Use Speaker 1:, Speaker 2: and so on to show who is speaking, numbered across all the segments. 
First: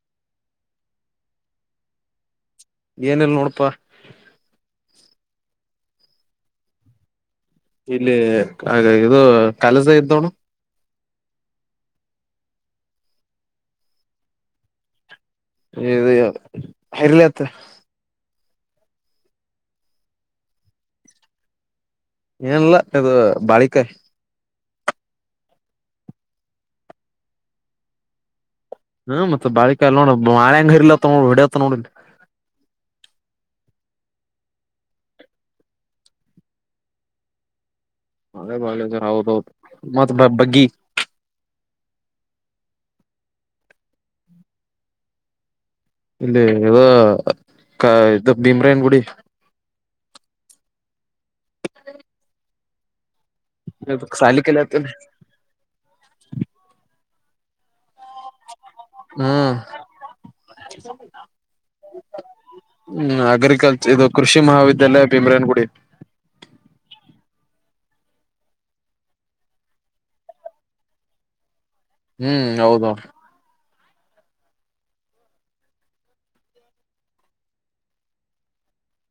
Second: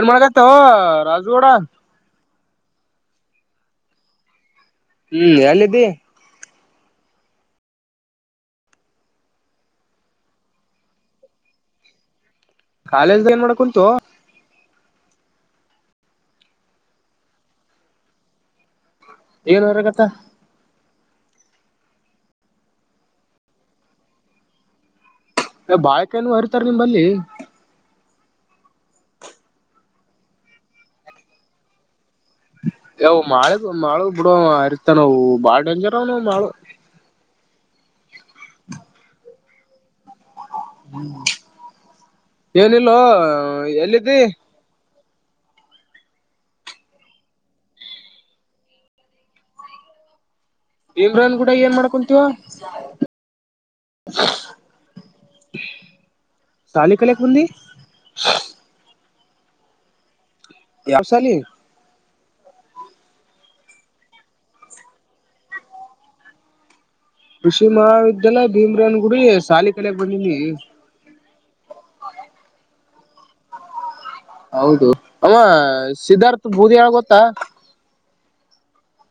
Speaker 1: A ಮಾಡಗತ ರಾಜುಗೂಡ
Speaker 2: ಏನಲ್ಲ ನೋಡಪಾ
Speaker 1: ಹ್ಮ್ ಎಲ್ಲಿದ್ದೀ
Speaker 2: ಇಲ್ಲಿ ಹಾಗ ಇದು ಕಲಸ ಇದ್ದೋಣು
Speaker 1: ಕಾಲೇಜ್ದ ಏನ್ ಮಾಡ ಕುಂತು
Speaker 2: ಇದು ಇರ್ಲತ್
Speaker 1: ಏನ್ ಹೊರಗತ್ತ
Speaker 2: ಏನಲ್ಲ ಇದು ಬಾಳಿಕಾಯಿ
Speaker 1: ಬಾಳಕ ನು ಹರಿತಾರ ನಿಂಬಲ್ಲಿ
Speaker 2: ಹ್ಮ ಮತ್ತೆ ಬಳಿಕ ನೋಡ ಮಳೆಂಗ ಹರಿಲತ್ತ ನೋಡ ಹೊಡತ್ತ ನೋಡ
Speaker 1: ಯವು ಮಾಳ ಮಾಳ ಬಿಡುವ ಅರಿತ ನಾವು ಬಾಳ ಡೇಂಜರ್ ಅವ ನವು ಮಾಳು
Speaker 2: [inaudible] ಅಬಾಳೆ ಜ ಹೌದೌದು ಮತ್ತಗ್
Speaker 1: ಹ್ಮ್ ಏನಿಲ್ಲೋ ಎಲ್ಲಿದ್ದಿ
Speaker 2: ಇಲ್ಲಿ ಇದದು ಭೀಮ್ರೇನ್ ಗುಡಿ
Speaker 1: ಇಮ್ರನ್ ಕೂಡ ಏನ್ ಮಾಡ್ಕೊಂತೀವ
Speaker 2: ಸಾಲಿಕಲ್ಲತನೆ
Speaker 1: ಎ ಕೆಲಕಂದ
Speaker 2: ಹ್ಮ್
Speaker 1: ಯಾವ ಸಾಲಿ
Speaker 2: ಹ್ಮ್ ಅಗ್ರಿಕಲ್ಚರ್ ಇದು ಕೃಷಿ ಮಹಾವಿದ್ಯಾಲಯ ಭೀಮ್ರೇನ ಗುಡಿ
Speaker 1: ಕೃಷಿ ಮಹಾವಿದ್ಯಾಲಯ ಭೀಮ್ರೇನ್ ಗುಡಿ ಸಾಲಿ ಕಡ ಬಂದಿನಿ
Speaker 2: ಹ್ಮ್ ಹೌದು
Speaker 1: ಹೌದು ಅಮ್ಮ ಸಿದ್ಧಾರ್ಥ ಬೂದಿ ಯಳ ಗೊತ್ತಾ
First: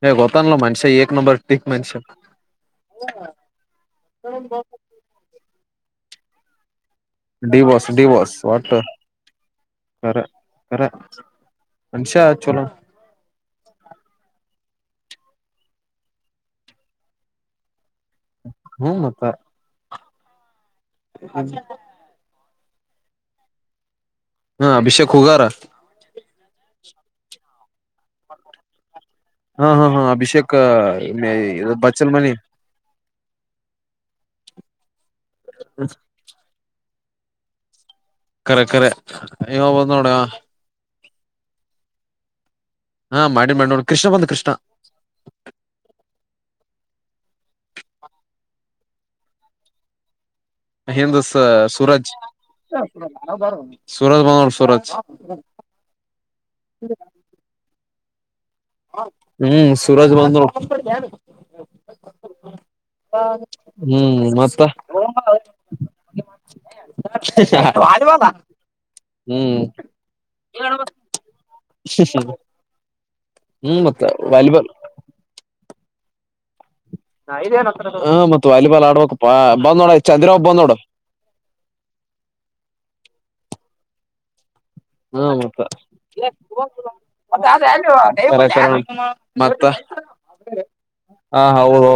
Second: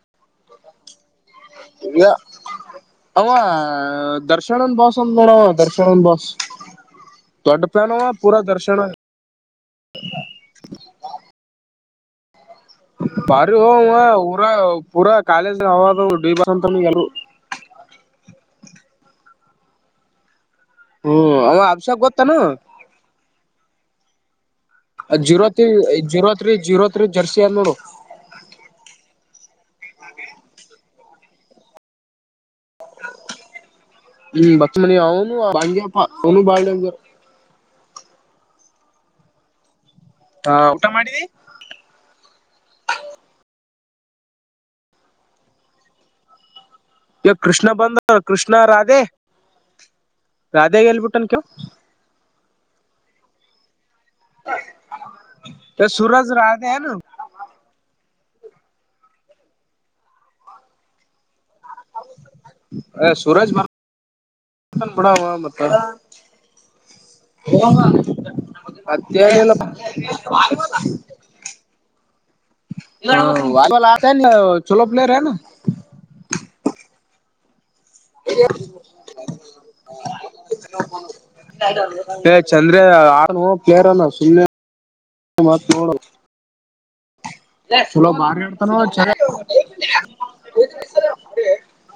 Speaker 2: ಹ ಹೊತ್ತಲ್ಲ ಮಾಸಏ ನಂಬರ್ ಟಿಕ್ ಮನುಷ್ಯ
Speaker 1: ಈ ಅವ ದರ್ಶನನ್ ಬಸ ಅಂತ ನೋಡವ ದರ್ಶನ್ ಚನ್ ಬಸ್
Speaker 2: ಡಿವೋರ್ಸ್ ಡಿವೋರ್ಸ್ ಒತರರ ಅಮಷ
Speaker 1: ಪರಿ ಉಊರ ಪೂರಾ ಕಾಾಲಜ ಹವ ತ ಬಸಂತ ಗಲ
Speaker 2: ಹ್ಮ್ ಮತ್ತ
Speaker 1: ಹ್ಮ್ ಅವ ಅಭಿಷಕ್ ಗೊತ್ತಾನು
Speaker 2: ಹ್ಮ ಅಭಿಷೇಕ್ ಹುಗಾರ
Speaker 1: zero three zero three zero three jersey ಅಲ್ಲಿ ನೋಡು
Speaker 2: ಹಾ ಹಾ ಹಾ ಅಭಿಷೇಕ್ ಬಚ್ಚಲ್ ಮನಿ
Speaker 1: ಹ್ಮ್ ಬಚ್ಚಲ್ ಮನಿ ಅವನುಂಗ್ಯಪ್ಪ ಅವನು ಬಾಳ ಡೇಂಜರ್
Speaker 2: ಕರೆ ಕರೆ ಇವಾ
Speaker 1: ಹಾ ಊಟ ಮಾಡಿದ್ದಿ
Speaker 2: ಹಾ ಮಾಡಿ ಮಾಡಿ ನೋಡಿ ಕೃಷ್ಣ ಬಂದ್ ಕೃಷ್ಣ
Speaker 1: ಈ ಕೃಷ್ಣ ಬಂದ ಕೃಷ್ಣ ರಾಧೆ ರಾಧೆಗೆ ಎಲ್ಬಿಟ್ಟನ್ ಕೇಳ
Speaker 2: [unintelligible] ಸೂರಜ್ ಸೂರಜ್ ಬಂದ ನೋಡು ಸೂರಜ್
Speaker 1: ಏ ಸೂರಜ್ ರಾಧೆ ಏನು
Speaker 2: ಹ್ಮ್ ಸೂರಜ ಬಂದ ನೋಡು
Speaker 1: ಏ ಸೂರಜ್
Speaker 2: ಹ್ಮ್ ಮತ್ತ
Speaker 1: ಬರ್ತನ್ ಬಿಡ ಅವ ಮತ್ತ ಮತ್ತೇನಿಲ್ಲ
Speaker 2: ಹ್ಮ್ [unintelligible] ಮತ್ತ
Speaker 1: [unintelligible]
Speaker 2: ವಾಲಿಬಾಲ್
Speaker 1: ಛಲೋ ಪ್ಲೆಯರ್
Speaker 2: ಹ ಮತ್ ವಾಲಿಬಾಲ್ ಆಡ್ಬೇಕಕ್ ಬಂದ್ ನೋಡ ಚಂದ್ರಾಒಬ್ಬ ಬಂದ್ ನೋಡು
Speaker 1: ಏ ಚಂದ್ರೆ ಅವನು ಪ್ಲೇಯರ್ ಅವನೇ ಸುಮ್ನೆ
Speaker 2: ಹಾ ಮತ್ತೆ
Speaker 1: ಮತ್ ನೋಡು ಚಲೋ ಬಾರಿ ಆಡ್ತಾನ
Speaker 2: ಮತ್ತ ಹ ಹೌದೌದು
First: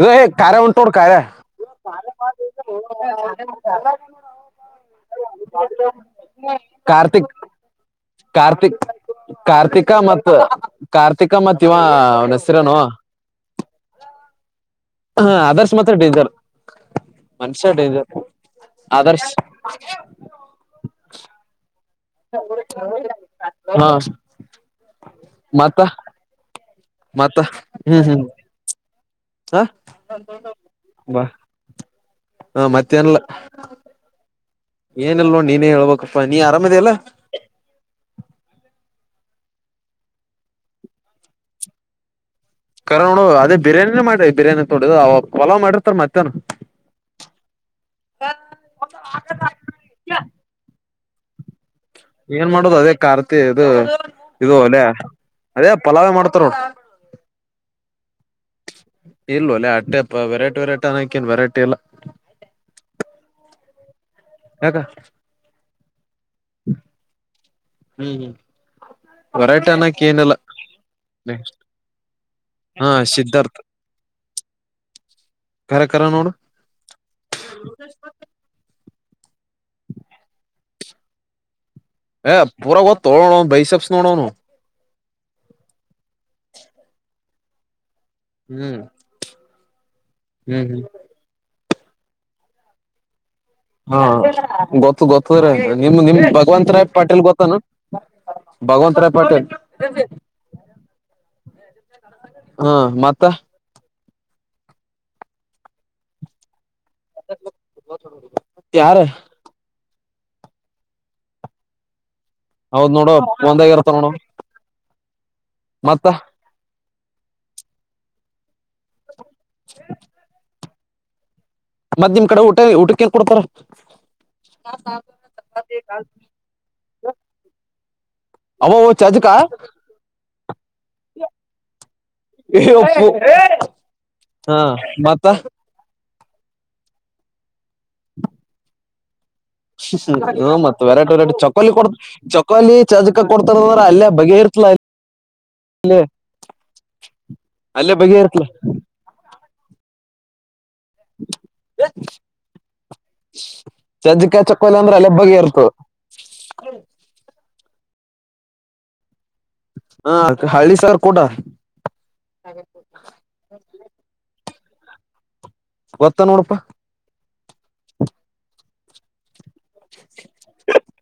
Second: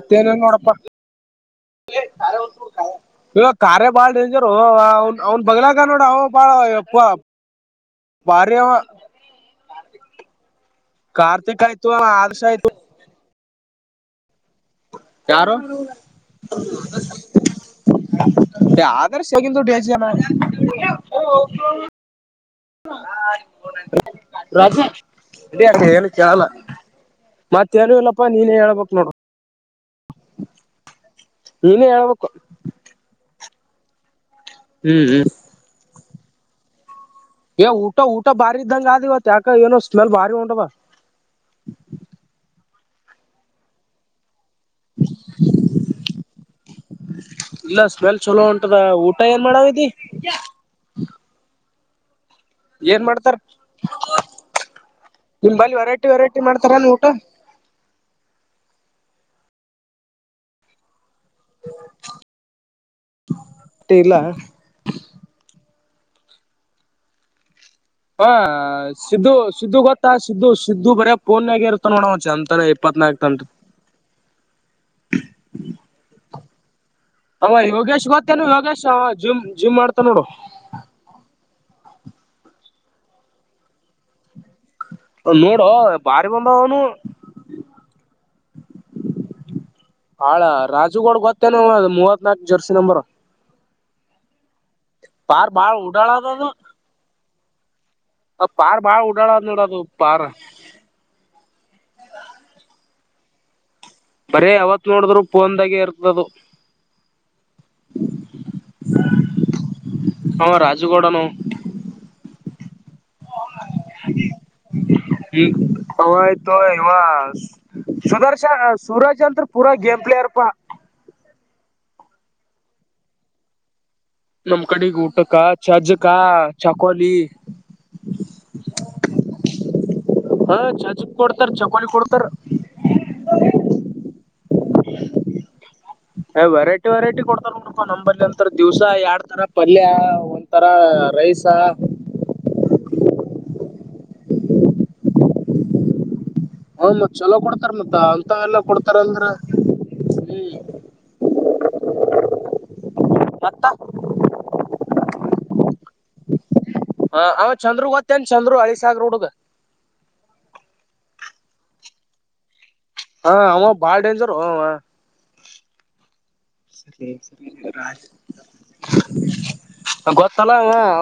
Speaker 2: ಇದು ಹೇ ಖಾರೆ ಉಂಟೋಡ್ ಖಾರೆ
Speaker 1: ಇವಾಗ ಕಾರೇ ಬಾಳ್ ಡೇಂಜರು ಅವ ಅವನ್ ಬಗ್ಲಕ ನೋಡ ಅವ ಬಾಳ ಯಪ್ಪ
Speaker 2: ಕಾರ್ತಿಕ್
Speaker 1: ಭಾರಿ ಅವ
Speaker 2: ಕಾರ್ತಿಕ್ ಕಾರ್ತಿಕ ಮತ್ತು ಕಾರ್ತಿಕ ಮತ್ತು
Speaker 1: ಕಾರ್ತಿಕ್
Speaker 2: ಇವಾನ್
Speaker 1: ಆಯ್ತು
Speaker 2: ಅವನ್
Speaker 1: ಆದರ್ಶ ಆಯ್ತು
Speaker 2: ಹೆಸರುಹೇನು
Speaker 1: ಯಾರು
Speaker 2: ಆದರ್ಶ್ ಮಾತ್ರ ಡೇಂಜರ್ ಮನುಷ್ಯ ಡೇಂಜರ್
Speaker 1: ಆದ
Speaker 2: ಆದರ್ಶ್
Speaker 1: ಆದರ್ಶಗಂತ [unintelligible]
Speaker 2: ಹಾ
Speaker 1: ಅಡಿ ಅ
Speaker 2: ಮತ್ತ
Speaker 1: ಏನು ಕೇಳಲ್ಲ
Speaker 2: ಮತ್ತ
Speaker 1: ಮತ್ತೇನು
Speaker 2: ಹ್ಮ್ ಹ್ಮ್
Speaker 1: ಇಲ್ಲಪ್ಪಾ ನೀನ್ ಹೇಳಳ್ಬ
Speaker 2: ಹ ಬಾ
Speaker 1: ನೀನೇ ಹೇಳ್ಬೇಕು
Speaker 2: ಹ ಮತ್ತೇಏನಿಲ್ಲ
Speaker 1: ಹ್ಮ್ ಹ್ಮ್
Speaker 2: ಏನಲ್ ನೋ ನೀನೇ ಹೇಳ್ಬೇಕಪ್ಪಾ ನೀ ಆರಾಮದೇಲ್ಲಾ
Speaker 1: ಏ ಊಟ ಊಟ ಬಾರಿ ಇದ್ದಂಗ ಆದ ಇವತ್ಕ ಏನೋ ಸ್ಮೆಲ್ ಬಾರಿ ಉಂಡವ
Speaker 2: ಕರೆ ನೋಡು ಅದೆ ಬಿರಯಾನಿ ನ ಮಾಡ ಬಿರಯಾನಿ ತೊಡದು ಓಲಾ ಮಾಡಿರ್ತಾರ ಮತ್ತ್ಯಾವನು
Speaker 1: ಇಲ್ಲ ಸ್ಮೆಲ್ ಚಲೋ ಉಂಟದ ಊಟ ಏನ್ ಮಾಡಾವಿದಿ
Speaker 2: ಏನ್ ಮಾಡೋದು ಅದೇ ಕಾರ್ತಿ ಇದು ಇದು ಒಲೆ
Speaker 1: ನಿಮ್
Speaker 2: ಅದೇ
Speaker 1: ಬಳಿ ವೆರೈಟಿ ವೆರೈಟಿ ಮಾಡ್ತಾರ ನೀ ಊಟ
Speaker 2: [inaudible] ಇಲ್ಲ ಅಲ್ಲ ಅಟ್ಟೆ ವೆರೈಟಿ ವೆರೈಟಿ ಅಕೇನ್ ವೆರೈಟಿ ಎಲ್ಲ
Speaker 1: ವೆರೈಟಿ ಇಲ್ಲ
Speaker 2: ಹ್ಮ
Speaker 1: ಹ ಸಿದ್ದು ಸಿದ್ದು
Speaker 2: ಅನ್ನಕ್
Speaker 1: ಗೊತ್ತಾ
Speaker 2: ಏನಿಲ್ಲ
Speaker 1: ಸಿದ್ದು ಸಿದ್ದು ಬರ ಪೋನ್ಗ ಇರುತ ನೋಡಚೆ ಅಂತ
Speaker 2: ಹಾ ಸಿದ್ಧಾರ್ಥ ಕರ ಕರ ನೋಡು
Speaker 1: ಅಮ್ಮ ಯೋಗೇಶ್ ಗೊತ್ತೇನು ಯೋಗೇಶ್ ಜಿಮ್ ಜಿಮ್ ಮಾಡ್ತಾ ನೋಡು
Speaker 2: ಹೇಯ್ ಊರ ಗೊತ್ತು ಬೈಸಬ್ಸ್ ನೋಡೋನು
Speaker 1: ನೋಡು
Speaker 2: ಹ್ಮ್
Speaker 1: ಹಾಳ
Speaker 2: ಹ್ಮ್ ಹ್ಮ್
Speaker 1: ರಾಜುಗೋಡ ಗೊತ್ತೆಲ್ಲ ಅ ಮೂವತ್ ನಾಲ್ಕ್ ಜರ್ಸಿ ನಂಬರ್
Speaker 2: ಹಾ ಗೊತ್ತು ಗೊತ್ತ್ರ
Speaker 1: ಬಾಳ
Speaker 2: ನಿಮ
Speaker 1: ಉಡಾಳ
Speaker 2: ನಿಮ್
Speaker 1: ಅದ ಅದು
Speaker 2: ಭಗವಂತ ರಾಯ್ ಪಾಟೇಲ್ ಗೊತ್ತಾನ
Speaker 1: ಆ ಪಾರ್
Speaker 2: ಭಗವಂತ
Speaker 1: ಬಾಳ
Speaker 2: ರಾಯ್
Speaker 1: ಉಡಾಳ ಅದ
Speaker 2: ಪಟೇಲ್
Speaker 1: ನೋಡ್ ಅದು ಪಾರ್
Speaker 2: ಹಾ ಮತ್ತ
Speaker 1: ಬರೇ ಯಾವತ್ ನೋಡಿದ್ರು ಪಫೋನ್ದಾಗೆ ಇರ್ತದು
Speaker 2: ತಾರ
Speaker 1: ಹ ರಾಜಗಡನ
Speaker 2: ಹೌದ್ ನೋಡುವ ಮತ್ತ
Speaker 1: ಹ್ಮ ಹತ ಇ ಸದಾರ್ ಸೂರಾಜ್ ಅಂತ್ರ ಪೂಾ ಗೇಮ್ ಪ್ಲೇರ್ಪ್ಪಾ
Speaker 2: ಮದ ನಿಮ್ ಕಡೆ ಊಟ ಊಟಕನ್ ಕೊಡ್ತಾರ
Speaker 1: ನಮ್ ಕಡೆಗ ಊಟಕ್ಕ ಚಜ್ಜಕ ಚಕಾಲಿ
Speaker 2: ಅ ಚಜಿಕಾ
Speaker 1: ಹಾ ಚಜಕ್ ಕೊಡ್ತಾರ ಚಕೋಲಿ ಕೊಡ್ತಾರ
Speaker 2: ಹಾ ಮತ್ತ
Speaker 1: ವರೈಟಿ ವೆರೈಟಿ ಕೊಡ್ತಾರನಪ್ಪಾ ನಂಬರ್ಲಿ ಅಂತರ ದಿವ್ಸ ಎ
Speaker 2: ಹ್ಮ ಮತ್ತತ್ ವೆರೈಟಿ ವೆರೈಟಿ
Speaker 1: ರೈಸ
Speaker 2: ಚಕೋಾಲಿ ಕೊಡ್ ಚಕೋಾಲಿ ಚಾಜಕ ಕೊಡ್ತ ಅಲ್ಲೇ ಬಗೆ ಇರ್ತಲ ಅ
Speaker 1: ಹ ಮತ್ ಚಲೋ ಕೊಡ್ತಾರ ಮತ್ತ ಅಂತ ಎಲ್ಲ ಕೊಡ್ತಾರ ಅಂದ್ರ ಹ್ಮ್
Speaker 2: ವತ್ತು
Speaker 1: ಮತ್ತ
Speaker 2: ಸಜ್ಜಿಕಾಯ ಚೊಕ್ಕೋಲಿ ಅಂದ್ರೆ ಅಲ್ಲಿೆಬ್ಬಗೆ ಇರ್ತು
Speaker 1: ಚಂದ್ರು ಗೊತ್ತೇನ್ ಚಂದ್ರು ಅಳ ಸಾಗರ ಹುಡುಗ
Speaker 2: ಹಾ ಹಳ್ಳಿ ಸರ್ ಕೂಟ
Speaker 1: ಹಾ ಅವ ಬಾಳ್ ಡೇಂಜರ್ ಅವ
Speaker 2: ಗತ್ತ ನೂಡ್ ರೂಪಾ
Speaker 1: ರಾಜ ಗೊತ್ತಲ್ಲ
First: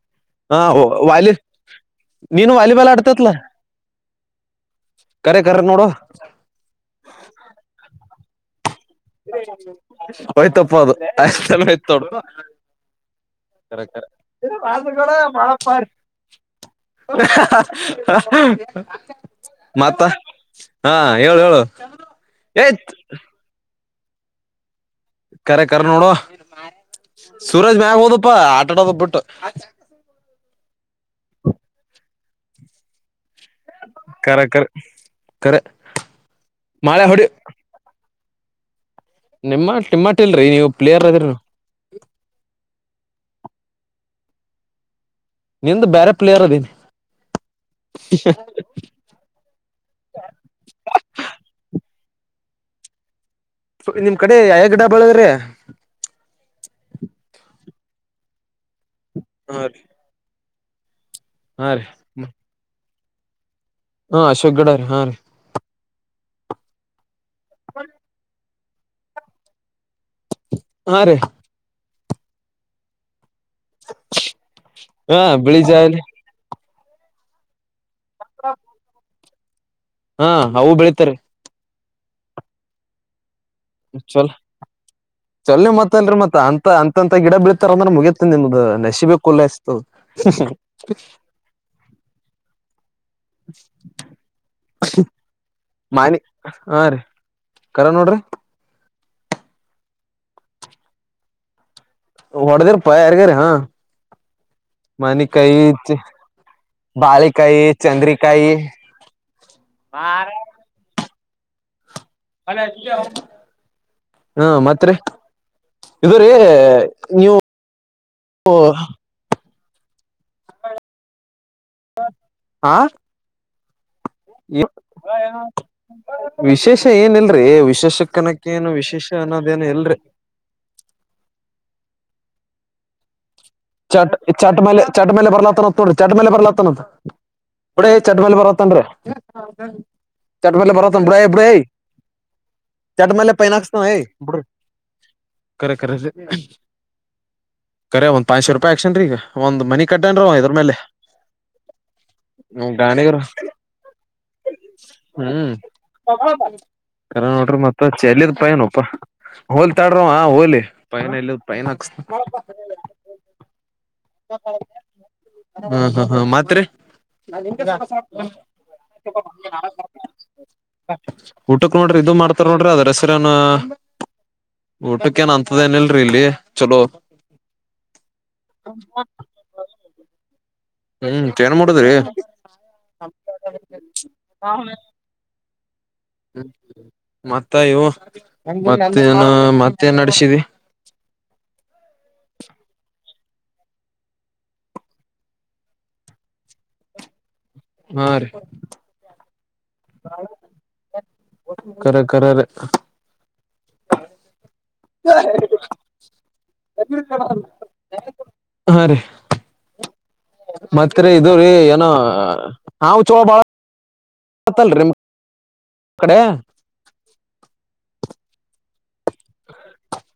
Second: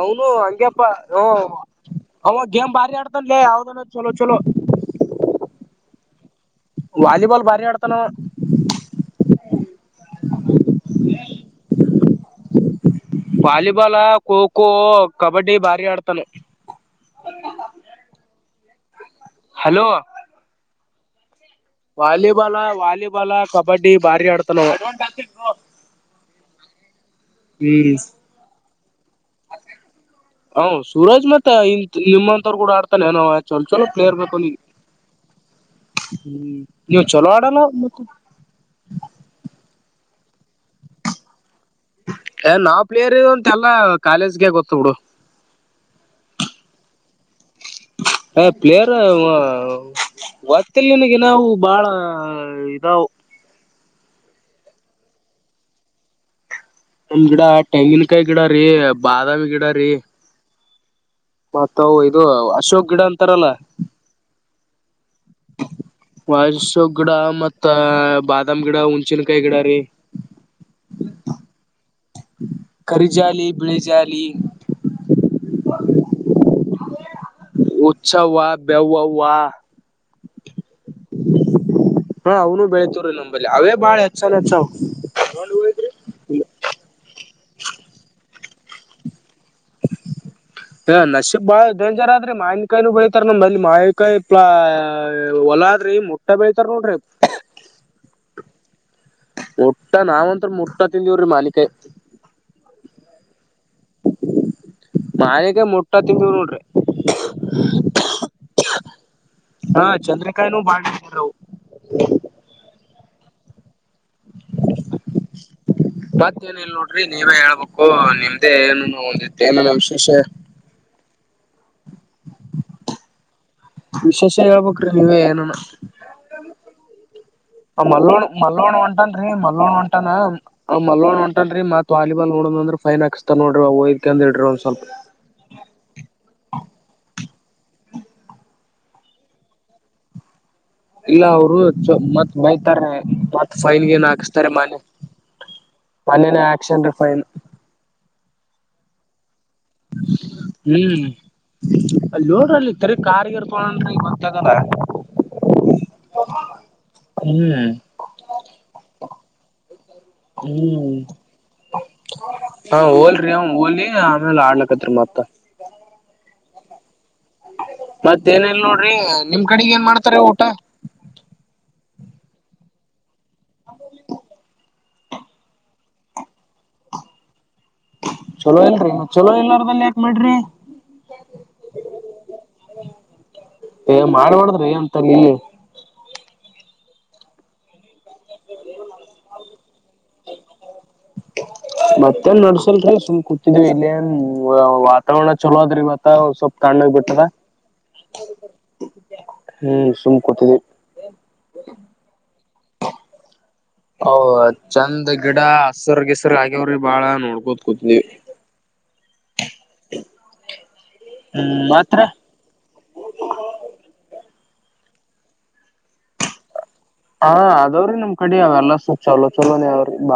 Speaker 1: ಅವನು
Speaker 2: ಹ
Speaker 1: ಹಂಗೆಪ್ಪಾ ಹ
Speaker 2: ವಾಲಿ
Speaker 1: ಅವ
Speaker 2: ನೀನು
Speaker 1: ಗೇಮ್
Speaker 2: ವಾಲಿಬಾಲ್
Speaker 1: ಭಾರಿ
Speaker 2: ಆಡ್ತತ್ಲ
Speaker 1: ಆಡ್ತನ್ಲ ಯಾವ್ದ ಚಲೋ ಚಲೋ
Speaker 2: ಕರೆ ಕರ ನೋಡು
Speaker 1: ಜಳ
Speaker 2: ಹಯ್ತಪ್ಪ ಅದು ಆಯ ಆಯ್ತೋಡು
Speaker 1: ವಾಲಿಬಾಲ್ ಖೋ ಖೋ
Speaker 2: ಾಸ ಕೂಡ ಮಳೆ
Speaker 1: ಕಬಡ್ಡಿ
Speaker 2: ಪಾರ್
Speaker 1: ಬಾರಿ ಆಡ್ತಾನ
Speaker 2: ಮತ್ತ ಹಾ ಹೇಳು ಹೇಳು
Speaker 1: ವಾಲಿಬಲ್
Speaker 2: ಏತ್
Speaker 1: ವಾಲಿಬಲ್ ಕಬಡ್ಡಿ ಭಾರಿ ಆಡ್ತ ನಾವು
Speaker 2: ಕರೆ ಕರ್ ನೋಡುವ ಸೂರಾಜ್
Speaker 1: ಹ್ಮ್
Speaker 2: ಮ್ಯಾಗೆ ಹೋದಪ್ಪಾ ಆಟ ಆಡೋದ ಬಿಟ್ಟು
Speaker 1: ಹ ಸೂರಾಜ್ ಮತ್ತೆ ಇ ನಿಮ್ಮಂತವ್ರು ಕೂಡ ಆಡ್ತಾನೆ ಏನೋ ಆತ ಚಲೋ ಚಲೋ
Speaker 2: ಕರೆ
Speaker 1: ಪ್ಲೇರ್ಬೇಕಲ್ಲಿ
Speaker 2: ಕರೆ ಕರೆ
Speaker 1: ಹ್ಮ ನೀವು
Speaker 2: ಮಳೆ ಹೊಡಿ
Speaker 1: ಚಲೋ ಆಡಲ್ಲ ಮತ್ತ
Speaker 2: ನಿಮ್ಮ ನಿಮ್ಮಟ್ಟ ಇಲ್ರರಿ ನೀವು ಪ್ಲೇಯರ್ ಅದ್ರರು
Speaker 1: ನಾವ ಪ್ಲೇರ್ ಅಂತೆ ಎಲ್ಲಾ ಕಾಲೇಜ್ಗೆ ಗೊತ್ತ ಬಿಿಡು
Speaker 2: ನಿಂದು ಬೇರೆ ಪ್ಲೇಯರ್ ಅದೀನಿ
Speaker 1: ಹ ಪ್ಲೇಯರ್ ಒತ್ತಲ್ಲಿನಗೆ ನಾವು ಬಾಳ ಹ ಇದಾ
Speaker 2: ನಿಮ್ ಕಡೆ ಯ ಗಡಾಬಾಳದ್ರೆ
Speaker 1: ನಿಮ್ ಗಿಡ ತೆಂಗಿಲ್ಕಾಯಿ ಗಿಡ ರೀ ಬಾದಾಮಿ ಗಿಡ ರೀ
Speaker 2: ಹಾ
Speaker 1: ಮತ್ತ
Speaker 2: ರೀ
Speaker 1: ಇದು ಅಶೋಕ್ ಗಿಡ ಅಂತಾರಲ್ಲ
Speaker 2: ಹಾ ಅಶೋಕ್ ಗಡ ರೀ ಹಾ ರೀ
Speaker 1: ವಸ ಗಿಡ ಮತ್ತ ಬಾದಾಮ ಗಿಡ ಹುಣಚಿನಕಾಯಿ ಗಿಡ ರೀ
Speaker 2: ಹಾ ರೀ
Speaker 1: ಕರಿಜಾಲಿ ಬಿಳಿ ಜಾಲಿ
Speaker 2: ಹಾ ಬಿಳಿ ಜಾಯಲಿ
Speaker 1: ಉತ್ಸವ ಬೇವವಾಾ
Speaker 2: ಹಾ ಅವು ಬೆಳೀಿತಾರೆ
Speaker 1: ಹಾ ಅವನು ಬೆಳತವ್ರೀ ನಮ್
Speaker 2: ಚಲ್ ಚಲ ಮತ್ತಲ್ರಿ ಮತ್ತ ಅಂತ ಅ ಂತ ಗಿಡ ಬೀಳ್ತಾರ ಅಂದ್ರೆ ಮುಗಿಯತ ನಿಮ್ದ ನೆಿಬೇಕುಲ್ಲಷ್ಟ
Speaker 1: ಹ ನಶಿ ಬಾಳ ಡೇಂಜರ್ ಆದ್ರಿ ಮಾಯನ್ಕಾಯನು ಬಳ ತರ್ ನಮ ಅಲ್ಲಿ ಮಾವಿನಕಾಯಿ ಹೊಲಾದ್ರಿ ಮುಟ್ಟ ಬೆಳ್ತಾರ ನೋಡ್ರಿ.
Speaker 2: ಕರೆನೋಡ್ರಿ,
Speaker 1: ಮುಟ್ಟ ನಾವ್ಂತ ಮುಟ್ಟ ತಿಂದಿವವ್ರೀ ಮಾವಿನಕಾಯಿ.
Speaker 2: ಹೊಡೆದ ಪ ಯಾರಗಾರ ಹಾ, ಮನಿಕಾಯಿ
Speaker 1: ಮಾವಿನಕಾಯಿ ಮುಟ್ಟ ತಿಂದಿವ್ ನೋಡ್ರಿ
Speaker 2: ಬಾಳಿಕಾಯಿ, ಚಂದ್ರಿಕಾಯಿ
Speaker 1: ಹ್ಮ್, ಚಂದ್ರಕಾಯಿನೂ ಬಾ [unintelligible] ಡ್ಜ್ [inaudible]
Speaker 2: [unintelligible] ಹಾ, ಮತ್ರಿ ಇದು ರೀ
Speaker 1: ಮತ್ತೇಏನ ಇಲ್ ನೋಡ್ರಿ
Speaker 2: ನೀವು
Speaker 1: ನೀವೇ ಹೇಳ್ಬೇಕು. ನಿಮ್ದೇ ಏನು ನಾ ಒಂದಿ [unintelligible] ಏನ ನಡದದಾವಿಶೇಷ
Speaker 2: ಆಾ [inaudible]
Speaker 1: ವಿಶೇಷ ಹೇಳಬೇಕ್ರೀ ನೀವೇ ಏನ
Speaker 2: ವಿಶೇಷ ಏನಿಲ್ರಿ
Speaker 1: ಆ ಮಲ್ಲೋಣ-
Speaker 2: ವಿಶೇಷಕ್ಕನಕ ಏನು
Speaker 1: ಮಲ್ಲೋಣ
Speaker 2: ವಿಶೇಷ
Speaker 1: ಹೊಂಟನ್ರಿ
Speaker 2: ಅನ್ನೋದೇನು
Speaker 1: ಮಲ್ಲುಣ್ಣ
Speaker 2: ಇಲ್ರಿ
Speaker 1: ಹೊಂಟಾನ ಮಲ್ಲುಅಣ್ಣ ಹೊಂಟನ್ರಿ. ಮತ್ ವಾಲಿಬಾಲ್ ನೋಡ್ದನಂದ್ರ ಫೈನ್ ಆಕ್ಸ್
Speaker 2: ಚಟ್, ಚಟ್ ಮೇಲ್ಲೆ, ಚಟ್ ಮೇಲ್ಲೆ ಬರ್ಲಾತ್ತನತ್ ನೋಡಿ ಚಟ್ ಮೇಲ್ಲೆ ಬರ್ಲಾತ್ತನಂತ. ಇಡ ಚಡ್ಮಲ್ಲಿಿ ಪರ್ವತನ್್ರೀ [unintelligible] ಚಟ್ ಮೇಲೆ ಬರಲ್ತನ
Speaker 1: ಇಲ್ಲ
Speaker 2: ಬಿಡೇಯೇ,
Speaker 1: ಅವರು ಮತ್ ಬೈತಾರ
Speaker 2: ಚಟ್ ಮೇಲೆ
Speaker 1: ಮತ್
Speaker 2: ಪೈನಾಕ್ಸ್ತ
Speaker 1: ಫೈನ್ ಗೀನ್ ಹಾಕ್ಸ್ತಾರೆ ಮನೆ
Speaker 2: ಕರೆ, ಕರೆ,
Speaker 1: ಮನೇನೇ ಆಕ್ಷನ್ ರೀ ಫೈನ್
Speaker 2: ಕರೆ ಒಂದ್ ಪಾಸ್ ರೂಪಾಯಿ ಆಕ್ಸನ್ರಿ ಈಗ. ಒಂದ್ ಮನಿಕಟ್ಟ್ಯಾನ್ರಿ ಇದ್ರ ಮೇಲೆ.
Speaker 1: ಹ್ಮ್ ಅಲ್ಲಿ ನೋಡಲ್ಲಿ
Speaker 2: ಗಾಣಿಗರ
Speaker 1: ತಿರಿಗಿಕಾರಿಗರ್ ತಗೋಂಡಾನ ಗೊತ್ತಾಗಲ್ಲ.
Speaker 2: ಕ ನೋಡ್ರಿ
Speaker 1: ಹ್ಮ್
Speaker 2: ಮತ್ತ ಚೆಲ್ಲದ ಪ ಏನಪ್ಪ ಹಲ್ [unintelligible] ಮಾತಾಡರು ಆ ಹೋಲಿ
Speaker 1: ಹ್ಮ್
Speaker 2: ಪೈನ ಇಲ್ಲದ ಪೈನ್ ಹಾಕ್ಸ್ತ
Speaker 1: ಹೋಗಲಿ ಆಮೇಲೆ ಆಡ್ಲಕತ್ರಿ ಮತ್ತ.
Speaker 2: ಹಾ ಹಾ ಹಾ, ಮಾತ್ರಿ
Speaker 1: ಮತ್ ಏನಿಲ್ ನೋಡ್ರಿ ನಿಮ್ ಕಡೆಗ್ ಏನ್ ಮಾಡ್ತಾರ ಊಟ
Speaker 2: ಊಟಕ್ಕ ನೋಡ್ರಿ, ಇದು ಮಾಡ್ತಾರ ನೋಡ್ರಿ ಅದ್ರ ಹೆ ಸರಿ ಏನು ಊಟಕ್ಕ ಏನ್ ಅಂತದೇನಿಲ್ರಿ ಇಲ್ಲಿ ಚಲೋದ.
Speaker 1: ಚಲೋ ಇಲ್ರಿ, ಚಲೋ ಇರಲ್ಲಾರದ ಯಾಕ್ ಮಾಡ್ರಿ,
Speaker 2: ಹ್ಮ್, ಏನ್ ಮಾಡುದ್ರಿ
Speaker 1: ಏ ಮಾಡ್ಬಾರ್ದ್ರಿ ಅಂತಲ್ಲಿ
Speaker 2: ಹ್ಮ್, ಮತ್ತಿವು ಮತ್ತ ಏನು ಮತ್ತೇನ್ ನಡಸಿದಿ. [inaudible]
Speaker 1: ಮತ್ತೇನ್ ನಡ್ಸಿಲ್ರಿ ಸುಮ್ ಕೂತಿದ್ವಿ. ಇಲ್ಲೇಏನ್ ವಾತಾವರಣ ಚಲೋ ಅದ್ರಿ ಇವತ್ತಸ್ವಲ್ಪ ತಣ್ಣಗ್ ಬಿಟ್ಟದ.
Speaker 2: ಹ್ಮ್, ರೀ
Speaker 1: ಹ್ಮ್ ಸುಮ್ ಕೂತಿದ್ವಿ.
Speaker 2: ಕರೆ -ಕರೆ ಹ [unintelligible]
Speaker 1: ಹೌದು [unintelligible] ಚಂದ ಗಿಡ ಹಸರ್- ಗಿಸರು ಆಗ್ಯವ್ರಿ ಬಾಳ ನೋಡ್ಕೋತ್ ಕುೂತವಿ. -
Speaker 2: ಹಾ ರೀ ಮತ್ರಿ ಇದ್ರೀ
Speaker 1: ಹ್ಮ್
Speaker 2: ಏನೋ
Speaker 1: ಮತ್ರಿ
Speaker 2: ಹಾವು ಚೋಳ ಬಾಳ ಹತ್ತಲ್ರಿ ಕಡೆ [unintelligible]
Speaker 1: ಅವ್ರಿ ನಮ್ ಕಡೆ ಅವೆಲ್ಲ ಚಲೋ -ಚಲೋನೇಆವರಿ ಬ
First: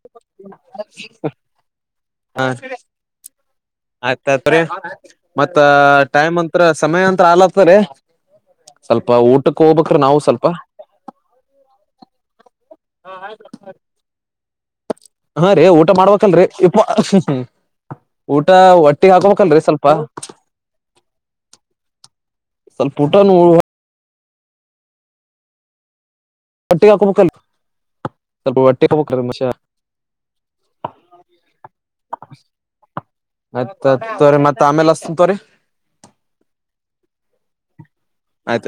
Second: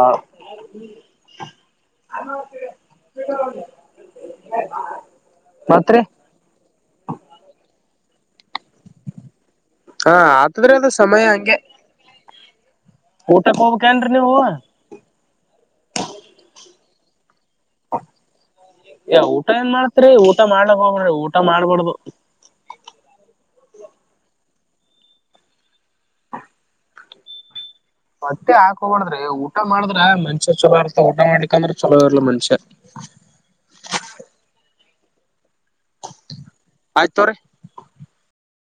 Speaker 2: ಹ ಆಯ್ತ, ಆಯ್ತ್ರಿ ಮತ್ತ
Speaker 1: ಮತ್ರಿ
Speaker 2: ಟೈಮ್ ಅಂತ ಸಮಯ ಅಂತ್ರ ಆಗಲತರಿ. ಸ್ವಲ್ಪ ಊಟಕ್ಕೆ ಹೋಗ್ಬೇಕ್ರಿ,
Speaker 1: ಹಾ
Speaker 2: ನಾವು ಸ್ವಲ್ಪ
Speaker 1: ಆತದ್ರಿ ಅದು ಸಮಯ ಹಂಗೆ. ಊಟಕ್ ಹೋಗ್ಬೇಕೇನ್ರಿ ನೀವು
Speaker 2: ಹಾ, ರೀ ಊಟ ಮಾಡ್ಬೇಕಲ್ರಿ ಯಪ್ಪಾ
Speaker 1: ಊಟ ಏನ್
Speaker 2: ಸ್ವಲ್ಪ
Speaker 1: ಮಾಡ್ತ್ರಿ, ಊಟ ಮಾಡ್ಲಕ್ ಹೋಗಬಾಡ್ರಿ ಊಟ ಮಾಡ್ಬಾರ್ದು.
Speaker 2: ಸ್ವಲ್ಪ ಊಟನೂ,, ಹೊಟ್ಟಿಗಿ ಹಾಕಬೇಕಲ್ರಿ
Speaker 1: ಮತ್ತೆ ಹಾಕೋಬಾರದ್ರಿ. ಊಟ ಮಾಡಿದ್ರ ಮನುಷ್ಯ ಚಲೋ ಇರ್ತದ. ಊಟ ಮಾಡ್ಲಿಕಂದ್ರ ಚಲೋ ಇರ್ಲ ಮನುಷ್ಯ.
Speaker 2: ಆತ್ ಹತ್ ಮತ್ತ [unintelligible] ಸಂತರೆ [inaudible]
Speaker 1: ಆಯ್ತು ತೋಗರಿ
Speaker 2: ಆಯ್ತ್